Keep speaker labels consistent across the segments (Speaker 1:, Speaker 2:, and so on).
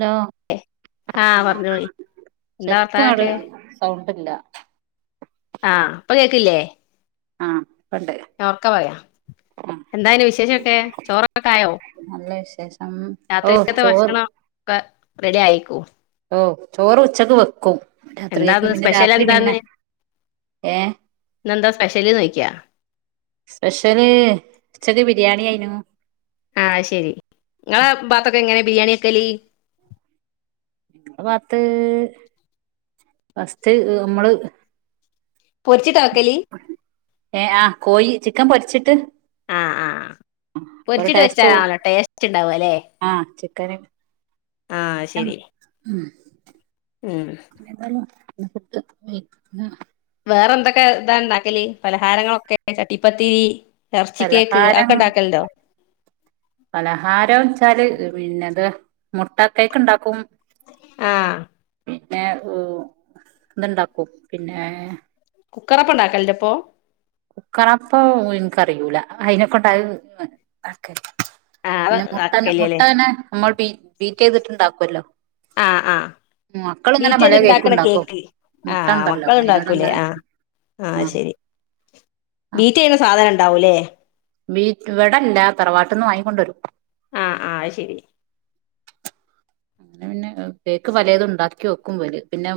Speaker 1: Law
Speaker 2: ആഹ് പറഞ്ഞോളി എന്താ
Speaker 1: ശെരിക്കാട്,
Speaker 2: വർത്താനൊക്കെ
Speaker 1: സൗണ്ടില്ല.
Speaker 2: ആഹ്, അപ്പൊ. കേക്കില്ലെ?
Speaker 1: ആഹ് പ്പണ്ട്.
Speaker 2: ഞാ ഒക്ക പറയാ, എന്താപിന്നെ വിശേഷൊക്കെ. ചോറൊക്കെ ആയേ?
Speaker 1: നല്ല വിശേഷം. ഓ ചോർ,
Speaker 2: പ്പ റെഡി ആയിക്കും.
Speaker 1: ഓ, ചോറ് ഉച്ചെക്ക് വെക്കും. രാത്രിയ്ക്ക്
Speaker 2: എന്താന്ന്
Speaker 1: പിന്നെ
Speaker 2: സ്പെഷ്യൽ
Speaker 1: രാത്രി പിന്നെ.
Speaker 2: എന്താന്ന്
Speaker 1: ഏഹ്
Speaker 2: ഇന്നെന്താ, സ്പെഷ്യല് ന്നേയ്ക്കാ.
Speaker 1: സ്പെഷ്യല് ഉച്ചെക്ക് ബിരിയാണി അയ്നു.
Speaker 2: ആഹ് ശെരി നങ്ങളെ പാത്തൊക്കെ എങ്ങനെ ബിരിയാണി വെക്കെല്.
Speaker 1: ളെ പാത്ത് ഫസ്റ്റ് മ്മള്.
Speaker 2: പൊരിച്ചിട്ടാ വെക്കല്.
Speaker 1: ഏഹ് ആ കോയി, ചിക്കെൻ പൊരിച്ചിട്ട്.
Speaker 2: ആ ആഹ്,
Speaker 1: അപ്പൊ ഒരു
Speaker 2: പൊരിച്ചിട്ട്
Speaker 1: ടേസ്റ്റ് കൂടും
Speaker 2: വെച്ചാലാണല്ലോ ടേസ്റ്റ് ണ്ടാവല്ലേ.
Speaker 1: ആഹ് ചിക്കെന് നെം
Speaker 2: ശരി
Speaker 1: ഉം.
Speaker 2: ഉം
Speaker 1: [unintelligible]
Speaker 2: വേറെന്തൊക്കെ താ.. ണ്ടാക്കല് പലഹാരങ്ങളൊക്കെ ചട്ടിപ്പത്തിരി. എർച്ചി കേക്ക്
Speaker 1: പലഹാരം
Speaker 2: അഅക്കെണ്ടാക്കല്ണ്ടേ.
Speaker 1: പലഹാരെച്ചാല് പിന്നെത് മുട്ടക്കെക്ക്ണ്ടാക്കും.
Speaker 2: ആഹ്.
Speaker 1: പിന്നെ ഇതുണ്ടാക്കും പിന്നെ
Speaker 2: കുക്കറപ്പ ഉണ്ടാക്കലിന്റെ ഇപ്പോൊ
Speaker 1: കുക്കറപ്പൊ എനക്ക്റിയൂല അതിനെക്കണ്ട
Speaker 2: ആഹ്
Speaker 1: പിന്നെ മുട്ടന്ന മുട്ട
Speaker 2: ആക്കല്ലേല്ലേ
Speaker 1: തനെ നമ്മൾ ബീ ബീറ്റ് ചെയ്തിട്ട്ുണ്ടാക്കുവല്ലോ
Speaker 2: ആഹ് ആഹ് ബീറ്റയ്ത്
Speaker 1: കേക്കും
Speaker 2: ഇണ്ടാക്കണ
Speaker 1: ഉണ്ടാക്കും
Speaker 2: കേക്ക്
Speaker 1: മുട്ട
Speaker 2: ആഹ്
Speaker 1: ഉണ്ടല്ലോ
Speaker 2: മക്കൾ ഇണ്ടാക്കൂല്ലേ
Speaker 1: അതിനോടങ്ങനെ
Speaker 2: ആഹ് ആഹ് ശരി ബീറ്റ് ചെയ്യുന്ന സാധനം ഉണ്ടാവൂല്ലേ
Speaker 1: വീ വിടല്ല തറവാട്ട്ന്ന് വാങ്ങിക്കൊണ്ട വരും
Speaker 2: ആഹ ആഹ അയ് ശരി
Speaker 1: അങ്ങെ പിന്നെ പേക്ക് പലതും ഉണ്ടാക്കി വക്കും പോല് പിന്നെ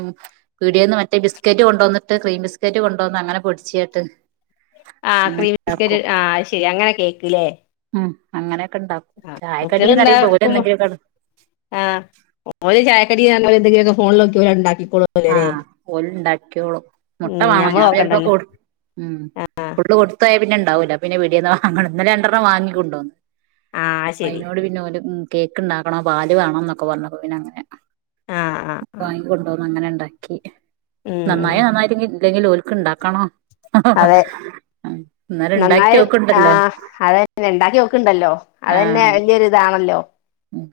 Speaker 1: വീടി നിന്ന് മറ്റേ ബിസ്ക്കറ്റ് കൊണ്ടുവന്നിട്ട് ക്രീം ബിസ്റ്റ് കൊണ്ടുവന്ന് അങ്ങനെ പൊടിച്ചിട്ട്
Speaker 2: ആഹ
Speaker 1: അങ്ങനെ
Speaker 2: ക്രീം ബിസ്ക്കറ്റ്
Speaker 1: ഉണ്ടാക്കും
Speaker 2: ആഹ ശെരി അങ്ങനെ കേക്കല്ലേ
Speaker 1: ഉം അങ്ങനെയൊക്കെ ഉണ്ടാക്കും ചായക്കടന്ന്റിയുമ്പോ പോലെ എന്തങ്കിലൊക്ക
Speaker 2: ആഹ ഓര് ചായക്കടി എന്തെങ്കിലുംക്ക ഫോണിൽ നോക്കി പോ ഉണ്ടാക്കിക്കോളും
Speaker 1: ആഹ് ഒല ഉണ്ടാക്കിയോളൂ മുട്ട
Speaker 2: ഉം
Speaker 1: വേണോ
Speaker 2: ഞമ്മള്
Speaker 1: ഞാൻ
Speaker 2: നോക്കണ്ടല്ലോ
Speaker 1: ചിലപ്പോടു ഉം ഫുള് കൊടുത്തായൽ പിന്നെ ഉണ്ടാവൂല്ല പിന്നെ പീടിന്ന് വാങ്ങണം ഇന്നലെണ്ടെണ്ണം വാങ്ങിക്കൊണ്ടോന്ന്
Speaker 2: ആഹ് ശരി
Speaker 1: അതിനോട് പിന്നെ ഒരു കേക്ക് ഇണ്ടാക്കണോ പാല് വേണോ എന്നൊക്കെ പറഞ്ഞപ്പോ പിന്നെ അങ്ങനെ
Speaker 2: ആഹ് ആഹ് ആഹ്
Speaker 1: വങ്ങ കൊണ്ട പോന്ന് അങ്ങനെ ഉണ്ടാക്കി
Speaker 2: ഉം ഉം
Speaker 1: നന്നായി നന്നായി [unintelligible] അല്ലെങ്കിലിൽ ഓക്ക് ഉണ്ടാക്കണോ
Speaker 2: അതെ നന്നായി ആഹ അതന്നെ ഉണ്ടാക്കി നോക്കണ്ടല്ലോ അതന്നെ
Speaker 1: ആഹ്
Speaker 2: വലിയൊരി ഇതാണല്ലോ
Speaker 1: ഉം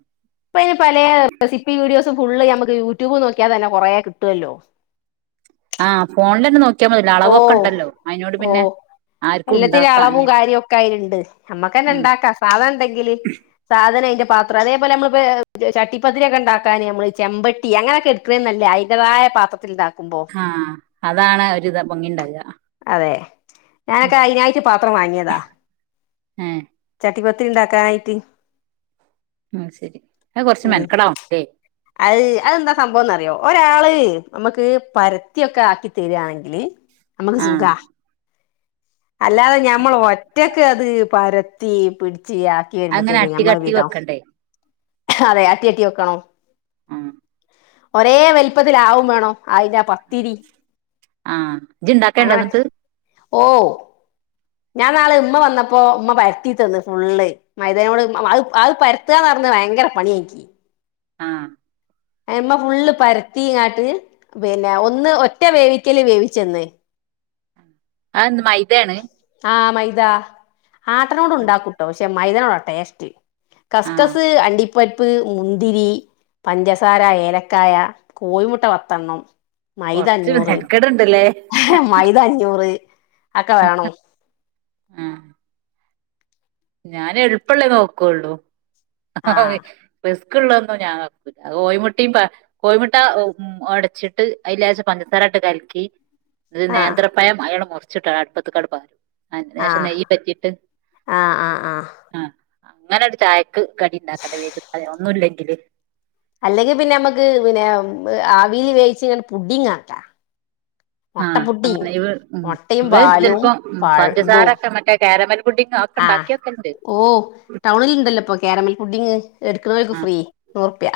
Speaker 2: ഇപ്പ ഇനി പല റെസിപ്പി വീഡിയോസ ഫുള് നമുക്ക് യൂട്യൂബ് നോക്കിയൽന്നെറേ കിട്ടുമല്ലോ
Speaker 1: ആഹ് ഫോണിൽ തന്നെ നോക്കിയാൽ മതില്ലോ അളവൊക്കെ ഉണ്ടല്ലോ അതിനോട് പിന്നെ ആർക്കും
Speaker 2: എല്ലാത്തിനും
Speaker 1: ഉണ്ടാക്കാ
Speaker 2: അളവും കാര്യവും ഒക്കെ ആയിലുണ്ട് നമ്മക്ക്ന്നെ
Speaker 1: ഉം
Speaker 2: ഇണ്ടാക്കാം സാധന ഉണ്ടെങ്കില് സാധന അതിന്റെ പാത്രം അതേപോലെ നമ്മിപ്പോ ചട്ടിപ്പത്തിരിക്കെ ഉണ്ടാക്കാന് നമ്മള് ചെമ്പട്ടി അങ്ങനൊക്കെ എടു ഇത്രയും നല്ല അതിന്റാതായ പാത്രത്തിൽ ഇതാക്കുമ്പോ
Speaker 1: ആഹ അതാണ് ഒരുരിതാ പൊങ്ങിണ്ടകുക
Speaker 2: അതെ ഞാനൊക്കെ അതിനാട്ട പാത്രം വാങ്ങിയതാ
Speaker 1: ഏ
Speaker 2: ചട്ടി പത്തിരി ഉണ്ടാക്ക ആയിട്ട്
Speaker 1: ഉം ശരി ആഹ കൊറച്ച്
Speaker 2: ഉം
Speaker 1: മെനക്കടാവല്ലേ
Speaker 2: അത് അതെന്താ സംഭവംന്ന്റിയോ ഒരാള് നമുക്ക് പരത്തിയൊക്കെ ആക്കി തരിയാണെങ്കിൽ ഇല്ലെ നമ്മക്ക് സുഖ
Speaker 1: ആഹ്
Speaker 2: അല്ലാതെ ഞമ്മൾ ഒറ്റക്ക് അത് പരത്തി പിടിച്ച് [unintelligible] ക്കി
Speaker 1: അങ്ങനെ
Speaker 2: വരുമ്പോഴത്തേക്ക്
Speaker 1: അട്ടി
Speaker 2: ഞമ്മള
Speaker 1: കട്ടി
Speaker 2: വീതവും
Speaker 1: വെക്കണ്ടേ
Speaker 2: അതെ അട്ടി അട്ടി വെക്കണോ
Speaker 1: ആഹ
Speaker 2: ഒരേ വലിപ്പത്തിലാവും വേണോ ആയിഞ്ഞ പത്തിരി
Speaker 1: ആഹ് ജിണ്ടക്കേണ്ട എന്നിട്ട്
Speaker 2: ഓഹ ഞാൻ നാളെ ഉമ്മ വന്നപ്പോ ഉമ്മ പരത്തി തന്ന് ഫുള്ള് മൈദാനോട് അത് അത് പരത്തുകാന്ന് പറഞ്ഞത് ഭയങ്കര പണിയ എനിക്ക്
Speaker 1: ആഹ
Speaker 2: അമ്മ ഫുള്ള് പരത്തിങ്ങാട്ട് പിന്നെ ഒന്ന് ഒറ്റ വേവിക്കല് വേവിച്ചന്ന്
Speaker 1: ആഹ മൈതയാണ്
Speaker 2: ആഹ മൈദ ആട്ടനോട് ഉണ്ടാക്കൂട്ടോ പക്ഷെ മൈദനോടോ ട്ടെസ്റ്റ്
Speaker 1: ആഹ്
Speaker 2: കസ്കസ് അണ്ടിപ്പ ഉപ്പരിപ്പ് മുന്തിരി പഞ്ചസാര ഏലക്കായ കോഴിമുട്ട വത്തെണ്ണം
Speaker 1: കൊറച്ച് എനിക്കിടെ ഇണ്ടല്ലേ
Speaker 2: മൈതാഞ്ഞൂറ് ഒക്കെ വേണോ
Speaker 1: ആഹ് ഞാൻ എളുപ്പള്ളേ നോക്കുള്ളൂ ആഹ
Speaker 2: ആഹ്
Speaker 1: ബസ്ക്ള്ളന്നും ഞാൻ അത് ഓമുട്ടും കോഴിമുട്ട ഒടച്ചിട്ട് അതിലശം പഞ്ചസാര ഇട്ട് കലക്കി ഒരു
Speaker 2: ആഹ്
Speaker 1: നേന്ത്രപഴം അയാൾ മുറിച്ചിട്ടാണ് അടുപ്പത്തങ്ങട് പാറും അഹ് ലേശം
Speaker 2: ആഹ്
Speaker 1: നെയ്യ് പെരറ്റിട്ട്
Speaker 2: ആഹ് ആഹ്
Speaker 1: ആഹ് അങ്ങനെ ഒരു ചായക്ക് കടി ഉണ്ടാക്കല്ലേ വേഗം ഒന്നും ഇല്ലെങ്കില്
Speaker 2: അല്ലെങ്കിൽ പിന്നെ നമ്മുക്ക് പിന്നെ ആവിയിൽ വേവിച്ച് ഇങ്ങനെ പുഡിംഗ് ആക്കാ മുട്ട
Speaker 1: ആഹ്
Speaker 2: പുഡിങ്
Speaker 1: അങ്ങനെ ഇവ ഉം
Speaker 2: മുട്ടയും
Speaker 1: ഇവ
Speaker 2: പാലും
Speaker 1: ചിലപ്പോൾ ഉം
Speaker 2: പഴ ഇതും
Speaker 1: പഞ്ചസാരൊക്കെ മറ്റേ കാരമൽ പുഡിങ്
Speaker 2: ആഹ്
Speaker 1: [unintelligible]
Speaker 2: ഓ ടൗണിൽ ഉണ്ടല്ലോപ്പോ ക്യാരമൽ പുഡിങ്ങ് എടുക്കുന്നവർക്ക്
Speaker 1: ആഹ്
Speaker 2: ഫ്രീ നൂറു റൂപ്യ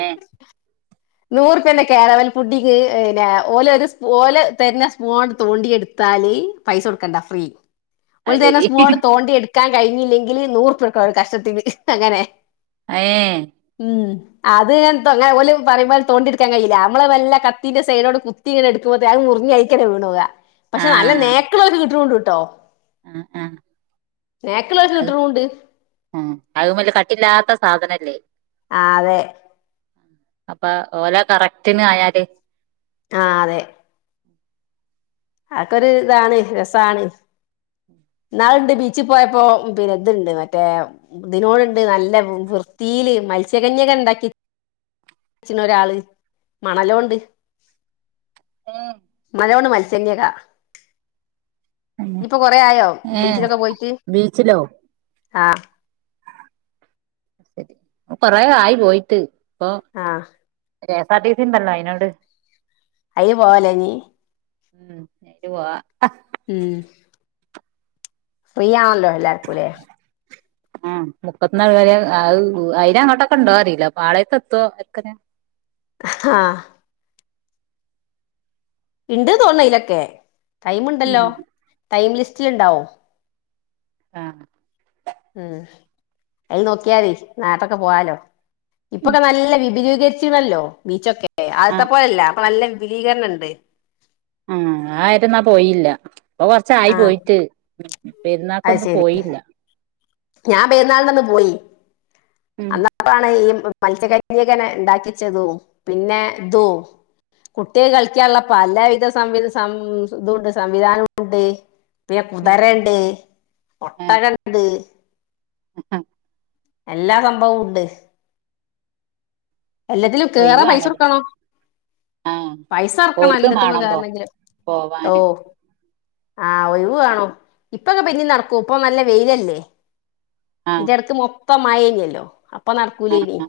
Speaker 1: ഏഹ്
Speaker 2: നൂറുപ്പന്റെ കാരമൽ പുഡിങ്ങ് പിന്നെ ഓല ഒരു ഓല തരുന്ന സ്പൂൺ കൊണ്ട് തോണ്ടി എടുത്താല് പൈസ കൊടുക്കണ്ട ഫ്രീ
Speaker 1: അത്
Speaker 2: ഓല് തരുന്ന
Speaker 1: ശരി
Speaker 2: സ്‌പൂണ് കൊണ്ട് തോണ്ടി എടുത്ത എടുക്കാൻ കഴിഞ്ഞില്ലെങ്കിൽ നൂറു റൂപ്യ എടുക്കുംഒരു കഷ്ണത്തിന് അങ്ങനെ
Speaker 1: ഏഹ്
Speaker 2: ഉം അത് തോങ്ങാ ഓല് പറയുംപോല തോണ്ടി എടുക്കാൻ കഴയില്ല നമ്മള വല്ല കത്തിന്റെ സൈടോണ് കുത്തി ഇങ്ങഎടുക്കുമ്പഴേ അത് മുറിഞ്ഞ് അതിൽ തന്നെ വീണൂ പോവാ പക്ഷെ നല്ല
Speaker 1: ആഹ്
Speaker 2: നെക്ക് ഉള്ളവർക്ക് കീട്ടണ് കൊണ്ട് കേട്ടോ
Speaker 1: ആഹ്
Speaker 2: നേക്കിളൊക്കെ
Speaker 1: അത്
Speaker 2: കിട്ടുന്നുണ്ട്
Speaker 1: ഉം അതുമല്ല കട്ടിയില്ലാത്ത സാധനല്ലേ
Speaker 2: ആഹ് അതെ
Speaker 1: അപ്പൊ ഓല കറക്റ്റിന് ആയാല്
Speaker 2: ആഹ് അതെ അതക്കൊരു ഇതാണ് രസാണ് ഇന്നാളുണ്ട് ബീച്ചിൽ പോയപ്പോ പിന്നെ ഇതുണ്ട് മറ്റേ ഇതിനോടുണ്ട് നല്ല വൃത്തിയില് മത്സ്യകന്യകെ ഉണ്ടാക്കി വരച്ഛന് ഒരാള് മണലോണ്ട്
Speaker 1: ഉം
Speaker 2: മത്സ്യ കന്നിക
Speaker 1: അങ്ങനെ
Speaker 2: ഇപ്പൊ കൊറ ആയോ
Speaker 1: ഏഹ്
Speaker 2: ബീച്ചിലൊക്കെ പോയിട്ട്
Speaker 1: ബീച്ചിലോ
Speaker 2: ആഹ്
Speaker 1: കൊറേ ആയി പോയിട്ട് ഇപ്പൊ
Speaker 2: ആഹ്
Speaker 1: കെഎസ് ആർ ടി സി ഉണ്ടല്ലോ അതിനോട്
Speaker 2: അയിൽ പോവാലനി
Speaker 1: [unintelligible]
Speaker 2: ഉം ഫ്രിയാണല്ലോ അല്ലാർക്കും അല്ലേ
Speaker 1: ആ മുക്കത്തിന് കേറിയാൽ അയിന് അങ്ങോട്ടൊക്കെ ഉണ്ടോ എന്ന്അറിയില്ല പാളയത്ത് എത്തോ
Speaker 2: ആഹ് ഇണ്ട് തോന്നുന്നു ഇതൊക്കെ ടൈമ്
Speaker 1: ഉം
Speaker 2: ഉണ്ടല്ലോ ടൈം ലിസ്റ്റിൽ ഉണ്ടാവോ
Speaker 1: ആഹ്
Speaker 2: ഉം അത് നോക്കിയാതി നേരത്തെ പോവാലോ ഇപ്പൊനല്ല വിപരീത
Speaker 1: ആഹ്
Speaker 2: [unintelligible]
Speaker 1: ആഹ് ആ ഏര്യ എന്നാ പോയില്ല ഇപ്പൊ കൊറച്ച് ആയി
Speaker 2: ആഹ്
Speaker 1: പോയിട്ട്
Speaker 2: അത്
Speaker 1: പെരുന്നാക്കൊന്നും
Speaker 2: ശരി
Speaker 1: പോയില്ല
Speaker 2: ഞാൻ പൊരുന്നാളിൻ്റെ അന്ന് ഒന്ന് പോയി
Speaker 1: ഉം
Speaker 2: അന്നപ്പഴാണ് ഈ മത്സ്യ കന്യകനെ ഉണ്ടാക്കിച്ചതും പിന്നെ ഇതും കുട്ടികൾക്ക് കളിക്കാനുള്ള പല വിധ സംവി സംവി സം ഉണ്ട് സംവിധാനം ഉണ്ട് പിന്നെ
Speaker 1: ഉം
Speaker 2: കുതിര ഉണ്ട് ഒട്ടക ഇണ്ട്
Speaker 1: ആ
Speaker 2: എല്ലാ സംഭവവും ഉണ്ട് എല്ലാത്തിലും
Speaker 1: ഒഴിവ്
Speaker 2: കേറാൻപൈസ
Speaker 1: വേണല്ലോ
Speaker 2: കൊടുക്കണം
Speaker 1: ആഹ്
Speaker 2: പൈസ അറക്കണം
Speaker 1: ഒഴിവ്
Speaker 2: എല്ലാത്തമ്മ
Speaker 1: വേണം പോ
Speaker 2: കേറണമെങ്കില്
Speaker 1: പോവാന്
Speaker 2: ഓഹ് ആഹ് ഒഴിവ് വേണം ഇപ്പൊക്കെ പിന്നി നടക്കൂ ഇപ്പൊ നല്ല വെയിലല്ലേ
Speaker 1: ആഹ്
Speaker 2: ഇതിന്റെടക്ക് മൊത്തം മഴേനല്ലോ അപ്പൊ
Speaker 1: ആഹ്
Speaker 2: നടക്കൂലനി
Speaker 1: ആഹ്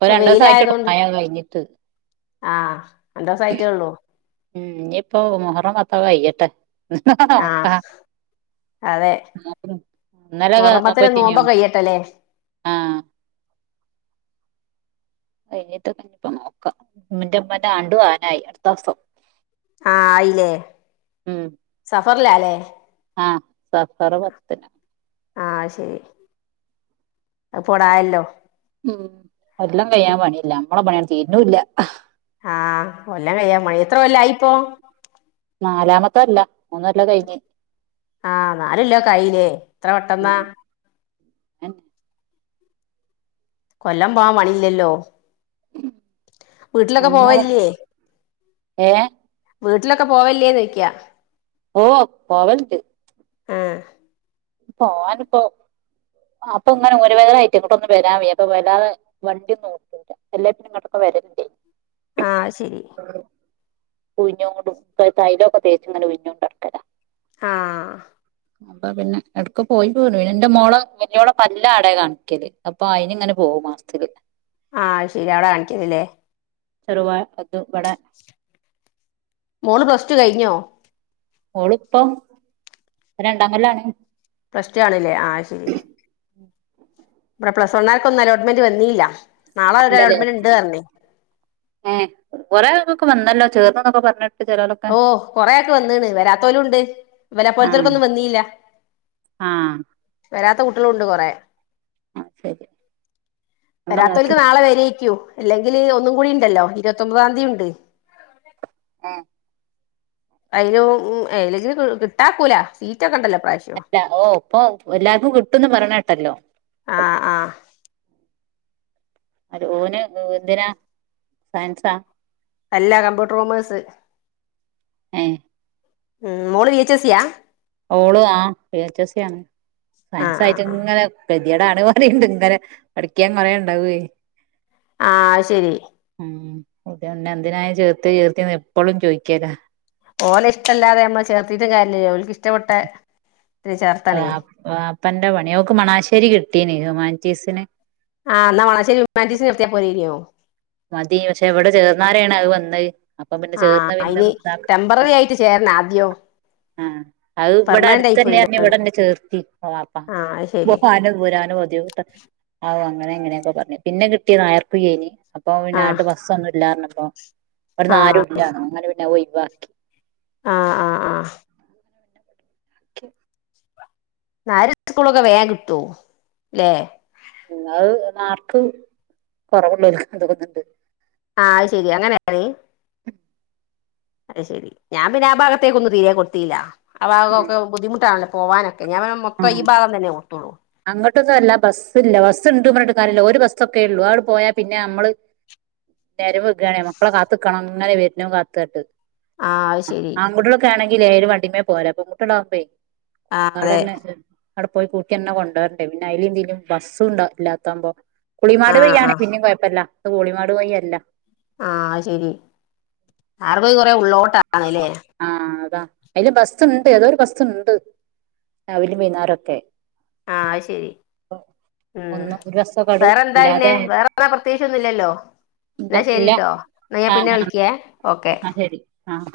Speaker 2: ഇപ്പൊ
Speaker 1: രണ്ടു
Speaker 2: വെയിലയത
Speaker 1: ദിവസായിട്ടുള്ളൂ
Speaker 2: കൊണ്ട്
Speaker 1: മഴ കഴിഞ്ഞിട്ട്
Speaker 2: ആഹ രണ്ട് ദിവസ ആയിട്ടേള്ളൂ
Speaker 1: ഉം ഇനിപ്പോ മുഹറം പത്തു കയ്യട്ടെ
Speaker 2: ആ അതെ
Speaker 1: ഇന്നലെ ഒക്കെ
Speaker 2: മുഹറമ്പത്തിന്
Speaker 1: പറ്റിനിയോ
Speaker 2: നോമ്പ് കഴിയട്ടല്ലേ
Speaker 1: ആഹ കഴിഞ്ഞിട്ടൊക്കെ നോക്കാം ഇന്റമ്മന്റെ ആണ്ടു ആവാനായി അടുത്ത ദിവസം
Speaker 2: ആഹ ആയില്ലേ സഫറില അല്ലേ
Speaker 1: ആഹ സഫർ പത്തു
Speaker 2: ആഹ ശരി അത് പ്പാടായല്ലോ
Speaker 1: ഉം എല്ലാം കഴിയാൻ പണിയില്ല നമ്മളെ പണിയാൻഡ് തീരുണുള്ള
Speaker 2: ആഹ് കൊല്ലം കഴിയാ പണിയില്ല എത്ര കൊല്ല ആയിപ്പോ
Speaker 1: നാലാമത്ത കൊല്ല മൂന്നല്ലാം കഴിഞ്ഞ് ഇപ്പൊ
Speaker 2: ആഹ് നാൽ കൊല്ലം ആയിലെ എത്ര പെട്ടന്നാ
Speaker 1: ഉം
Speaker 2: കൊല്ലം പോവാൻ പണിയില്ലല്ലോ വീട്ടിലൊക്കെ
Speaker 1: നമ്മളും
Speaker 2: പോവലില്ലേ
Speaker 1: ഏ
Speaker 2: വീട്ടിലൊക്കെ പോവല്ലേ ന്ന് ചോയിക്ക
Speaker 1: ഓ പോവലണ്ട്
Speaker 2: ആഹ്
Speaker 1: പോവാനിപ്പോ അപ്പൊ ഇങ്ങനെ ഊര വേദന ആയിട്ട് അങ്ങോട്ടൊന്നന്ന് വരാൻ വയ്യ അപ്പൊ വല്ലാതെ വണ്ടി ഓട്ടൂല അല്ലങ്കിൽ ഇപ്പൊ ഇങ്ങോട്ടൊക്കെ വരലിണ്ടായിനി
Speaker 2: ആഹ ശരി
Speaker 1: ഉഴിഞ്ഞോണ്ടും തൈലൊക്കെ തേച്ചു ഇങ്ങനെ ഉഴിഞ്ഞോണ്ട് നടക്കല
Speaker 2: ആഹ
Speaker 1: അപ്പോ പിന്നെ എടക്ക് പോയി പോരും എന്റെ മോള വലിയോള പല്ല് ആടെ കാണിക്കല് അപ്പൊ അയിന് ഇങ്ങെനെ പോകും മാസത്തിത്തില്
Speaker 2: ആഹ് ശരി അവിടെ കാണിക്കലില്ലെ
Speaker 1: ചരുവഴ [unintelligible]
Speaker 2: മോള് പ്ലസ് ടു കഴിഞ്ഞോ
Speaker 1: ഓള് ഇപ്പോ രണ്ടാം കൊല്ലാണ്
Speaker 2: പ്ലസ് ടു ആണല്ലേ ആ ശരി ഇ പ്ലസ് വണ്ണർക്കൊന്നും അലോട്ട്മെന്റ് വന്നില്ല
Speaker 1: ഇല്ല ല്ലേ ഏ കൊറെേആൾക്കൊക്കെ വന്നല്ലോ ചേർന്നൊക്കെ പറഞ്ഞിട്ട് ചെലോലൊക്കെ
Speaker 2: ഓ കൊറെആൾക്കൊക്കെ വന്നാണ് വരാത്തോലും ഉണ്ട് ഇവലെ പോലത്തർക്കൊന്നും വന്നിയില്ല
Speaker 1: ആഹ
Speaker 2: വരാത്ത കുട്ടികളുണ്ട് കൊറെേ
Speaker 1: ശരി അങ്ങ നോക്കി
Speaker 2: വരാത്തോൽക്ക് നാളെ വരേക്കും ഇല്ലെങ്കിൽ ഒന്നും കൂടി ഉണ്ടല്ലോ ഇരുപത്തൊമ്പതാംതിയതി ഉണ്ട്
Speaker 1: ഏഹ
Speaker 2: അതിന് ഇല്ലെങ്കിൽ കിട്ടാക്കൂല സീറ്റ് ഒക്കെ ഉണ്ടല്ലോ ഇപ്രാവശ്യം
Speaker 1: അല്ല ഓ ഇപ്പൊ എല്ലാവർക്കും കിട്ടുംന്ന് പറഞ്ഞ കേട്ടല്ലോ
Speaker 2: ആഹ ആഹ
Speaker 1: അ ഓന് എന്തിനാ സയൻസാ
Speaker 2: അല്ല കമ്പ്യൂട്ടർ കോമോഴ്സ്.
Speaker 1: ആഹ്
Speaker 2: ഉം മോള് വി എച്ച് എസ് സിയാ.
Speaker 1: ഓള് ആ വി എച്ച് എസ് സി ആണ്.
Speaker 2: ആഹ് ആഹ്
Speaker 1: സയൻസ്
Speaker 2: ആഹ്
Speaker 1: ഇങ്ങനെ കതിയാട് ആണെന്ന് പറയാനുണ്ട് ഇങ്ങനെ പഠിക്കാൻ കൊറുണ്ടാവേ.
Speaker 2: ആഹ ശരി.
Speaker 1: ഉ അതന്നെ എന്തിണ് ചേർത്ത് ചേർത്തി എപ്പോഴും ചോയ്ക്കൊനൊ.
Speaker 2: ഓലെ ഇഷ്ടല്ലതെ നമ്മൾ ചേർത്തിട്ട് കാര്യല്ലേ അവലക്ക് ഇഷ്ടപ്പെട്ട. ഇതിന്
Speaker 1: അ
Speaker 2: ചേർത്താണേ
Speaker 1: അപ്പന്റെറ പണി ഓക്ക് മണാശ്ശേരി കിട്ടീന് ഹ്യൂമാനിറ്റീസിന്.
Speaker 2: ആ ന്നാ മണാശ്ശേരി ഹുമാനിറ്റിസ്ന് നിർത്തിയ പോരായിരുന്നോ.
Speaker 1: മതി, പക്ഷെ എവിടെ ചേർന്നാരെണ് അത് വന്നത്. അപ്പൊ പിന്നെ
Speaker 2: ആഹ്
Speaker 1: ചേർന്ന് പിന്നെ
Speaker 2: അയ്ന്
Speaker 1: ഇതാക്ക
Speaker 2: ടെമ്പററി ആയിട്ട് ചേരണം ആദ്യം.
Speaker 1: ആഹ് അത് ഇവിടെ
Speaker 2: പെർമനന്റ് ആയി പോയിന്റെ
Speaker 1: അടുത്തന്നെറഞ്ഞു ഇവിടെന്നെ ചേർത്തി ഓളെ വാപ്പ
Speaker 2: ആഹ് അത് ശരി
Speaker 1: പോവാനും വരാനും ബുദ്ധിമുട്ട്. ആ അങ്ങനെ ഇങ്ങനെയൊക്കെ പറഞ്ഞു പിന്നെ കിട്ടിയത് [unintelligible] അപ്പൊ പിന്നെ
Speaker 2: ആഹ്
Speaker 1: അങ്ങട് ബസ്സൊന്നും ഇല്ലാറഞ്ഞപ്പോ. ഇവിടുന്നു
Speaker 2: ആഹ്
Speaker 1: ആരും ഇല്ല അങ്ങനെ പിന്നെ അത് ഓയ്‌വാക്കി.
Speaker 2: ആ ആ ആഹ്
Speaker 1: [inaudible]
Speaker 2: നായരെ സ്കൂളൊക്കെ വേഗം കിട്ടു ല്ലേ?
Speaker 1: നിങ്ങൾ മാ ർക്ക് കൊറവുള്ളോർക്കു ഇതൊക്കെ തന്ട്
Speaker 2: ആഹ് അയ്ശെരി അങ്ങനെണ്. അയ്ശേരി ഞാൻ പിന്നെ ആ ഭാഗത്തേക്ക്ൾ ഒന്നും തീരെ കൊടുതീല. ആ ഭാഗമൊക്ക ബുദ്ധിമുട്ടണല്ലേ പോവ ഞാൻ ഓനെ മൊത്തം ഈഭാഗം തന്നെ കൊടുത്തൊള്ളൂ.
Speaker 1: അങ്ങട്ടൊന്നും അല്ല ബസ്സില്ല ബസ് ഉണ്ട് പറഞ്ഞിട്ട് കാര്യല്ല ഒരു ബസ്സൊക്കെ ഉ ള്ളു അത് അങ്ങട് പോയ പിന്നെ അമ്മള്. നേരം വേഗ്ണ് മക്കളെ കാത്ക്കണം ങ്ങനെ വരന്നതും കാത്ത്.
Speaker 2: ആഹ് അത് ശെരി
Speaker 1: ആങ്കുട്ട്യേളൊക്കെ ആണെങ്കിൽ ഏത് വണ്ടിമ്മേം പോരാ. പെൺകുട്ടിയേൾ ആകുമ്പോ
Speaker 2: ആഹ് അതെ
Speaker 1: അവടന്നെ. അവിടെ പോയി കൂട്ടിയെന്നെ കൊണ്ടുവരണ്ടേ പിന്ന അയിലും ഇതിലേം ബസ്സും ഇല്ലാത്താവുമ്പോ. കുളിമാട്
Speaker 2: ആഹ്
Speaker 1: വയി ആണെങ്കി
Speaker 2: ആഹ്
Speaker 1: പിന്നേം കൊയപ്പല്ല ത് കുളിമാട് വഴി അല്ല.
Speaker 2: ആഹ് ശെരി കുറെ ഉള്ളോട്ടാണല്ലേ.
Speaker 1: ആഹ് അതാ അയില് ബസ് ണ്ട് ഏതോഒരു ബസ്സുണ്ട് രാവിലിം വൈന്നാരം ക്കെ.
Speaker 2: ആഹ് അയ് ശരി. ഉം
Speaker 1: ഒന്നും ഒരു ബസ്സൊക്കെ
Speaker 2: വേറെന്താ പിന്നെ
Speaker 1: ഇല്ലാതെ
Speaker 2: വേറെപ്പോ പ്രതേകിച്ചൊന്നു ല്ലല്ലോ.
Speaker 1: ഇല്ല
Speaker 2: ന്നാ
Speaker 1: ഇല്ല
Speaker 2: ശെരിട്ടോ ന്ന ഞാൻ
Speaker 1: ആഹ്
Speaker 2: പിന്നെ
Speaker 1: ആഹ്
Speaker 2: വിളിക്കേ ഓക്കെ.
Speaker 1: ആഹ് ശരി ആഹ്.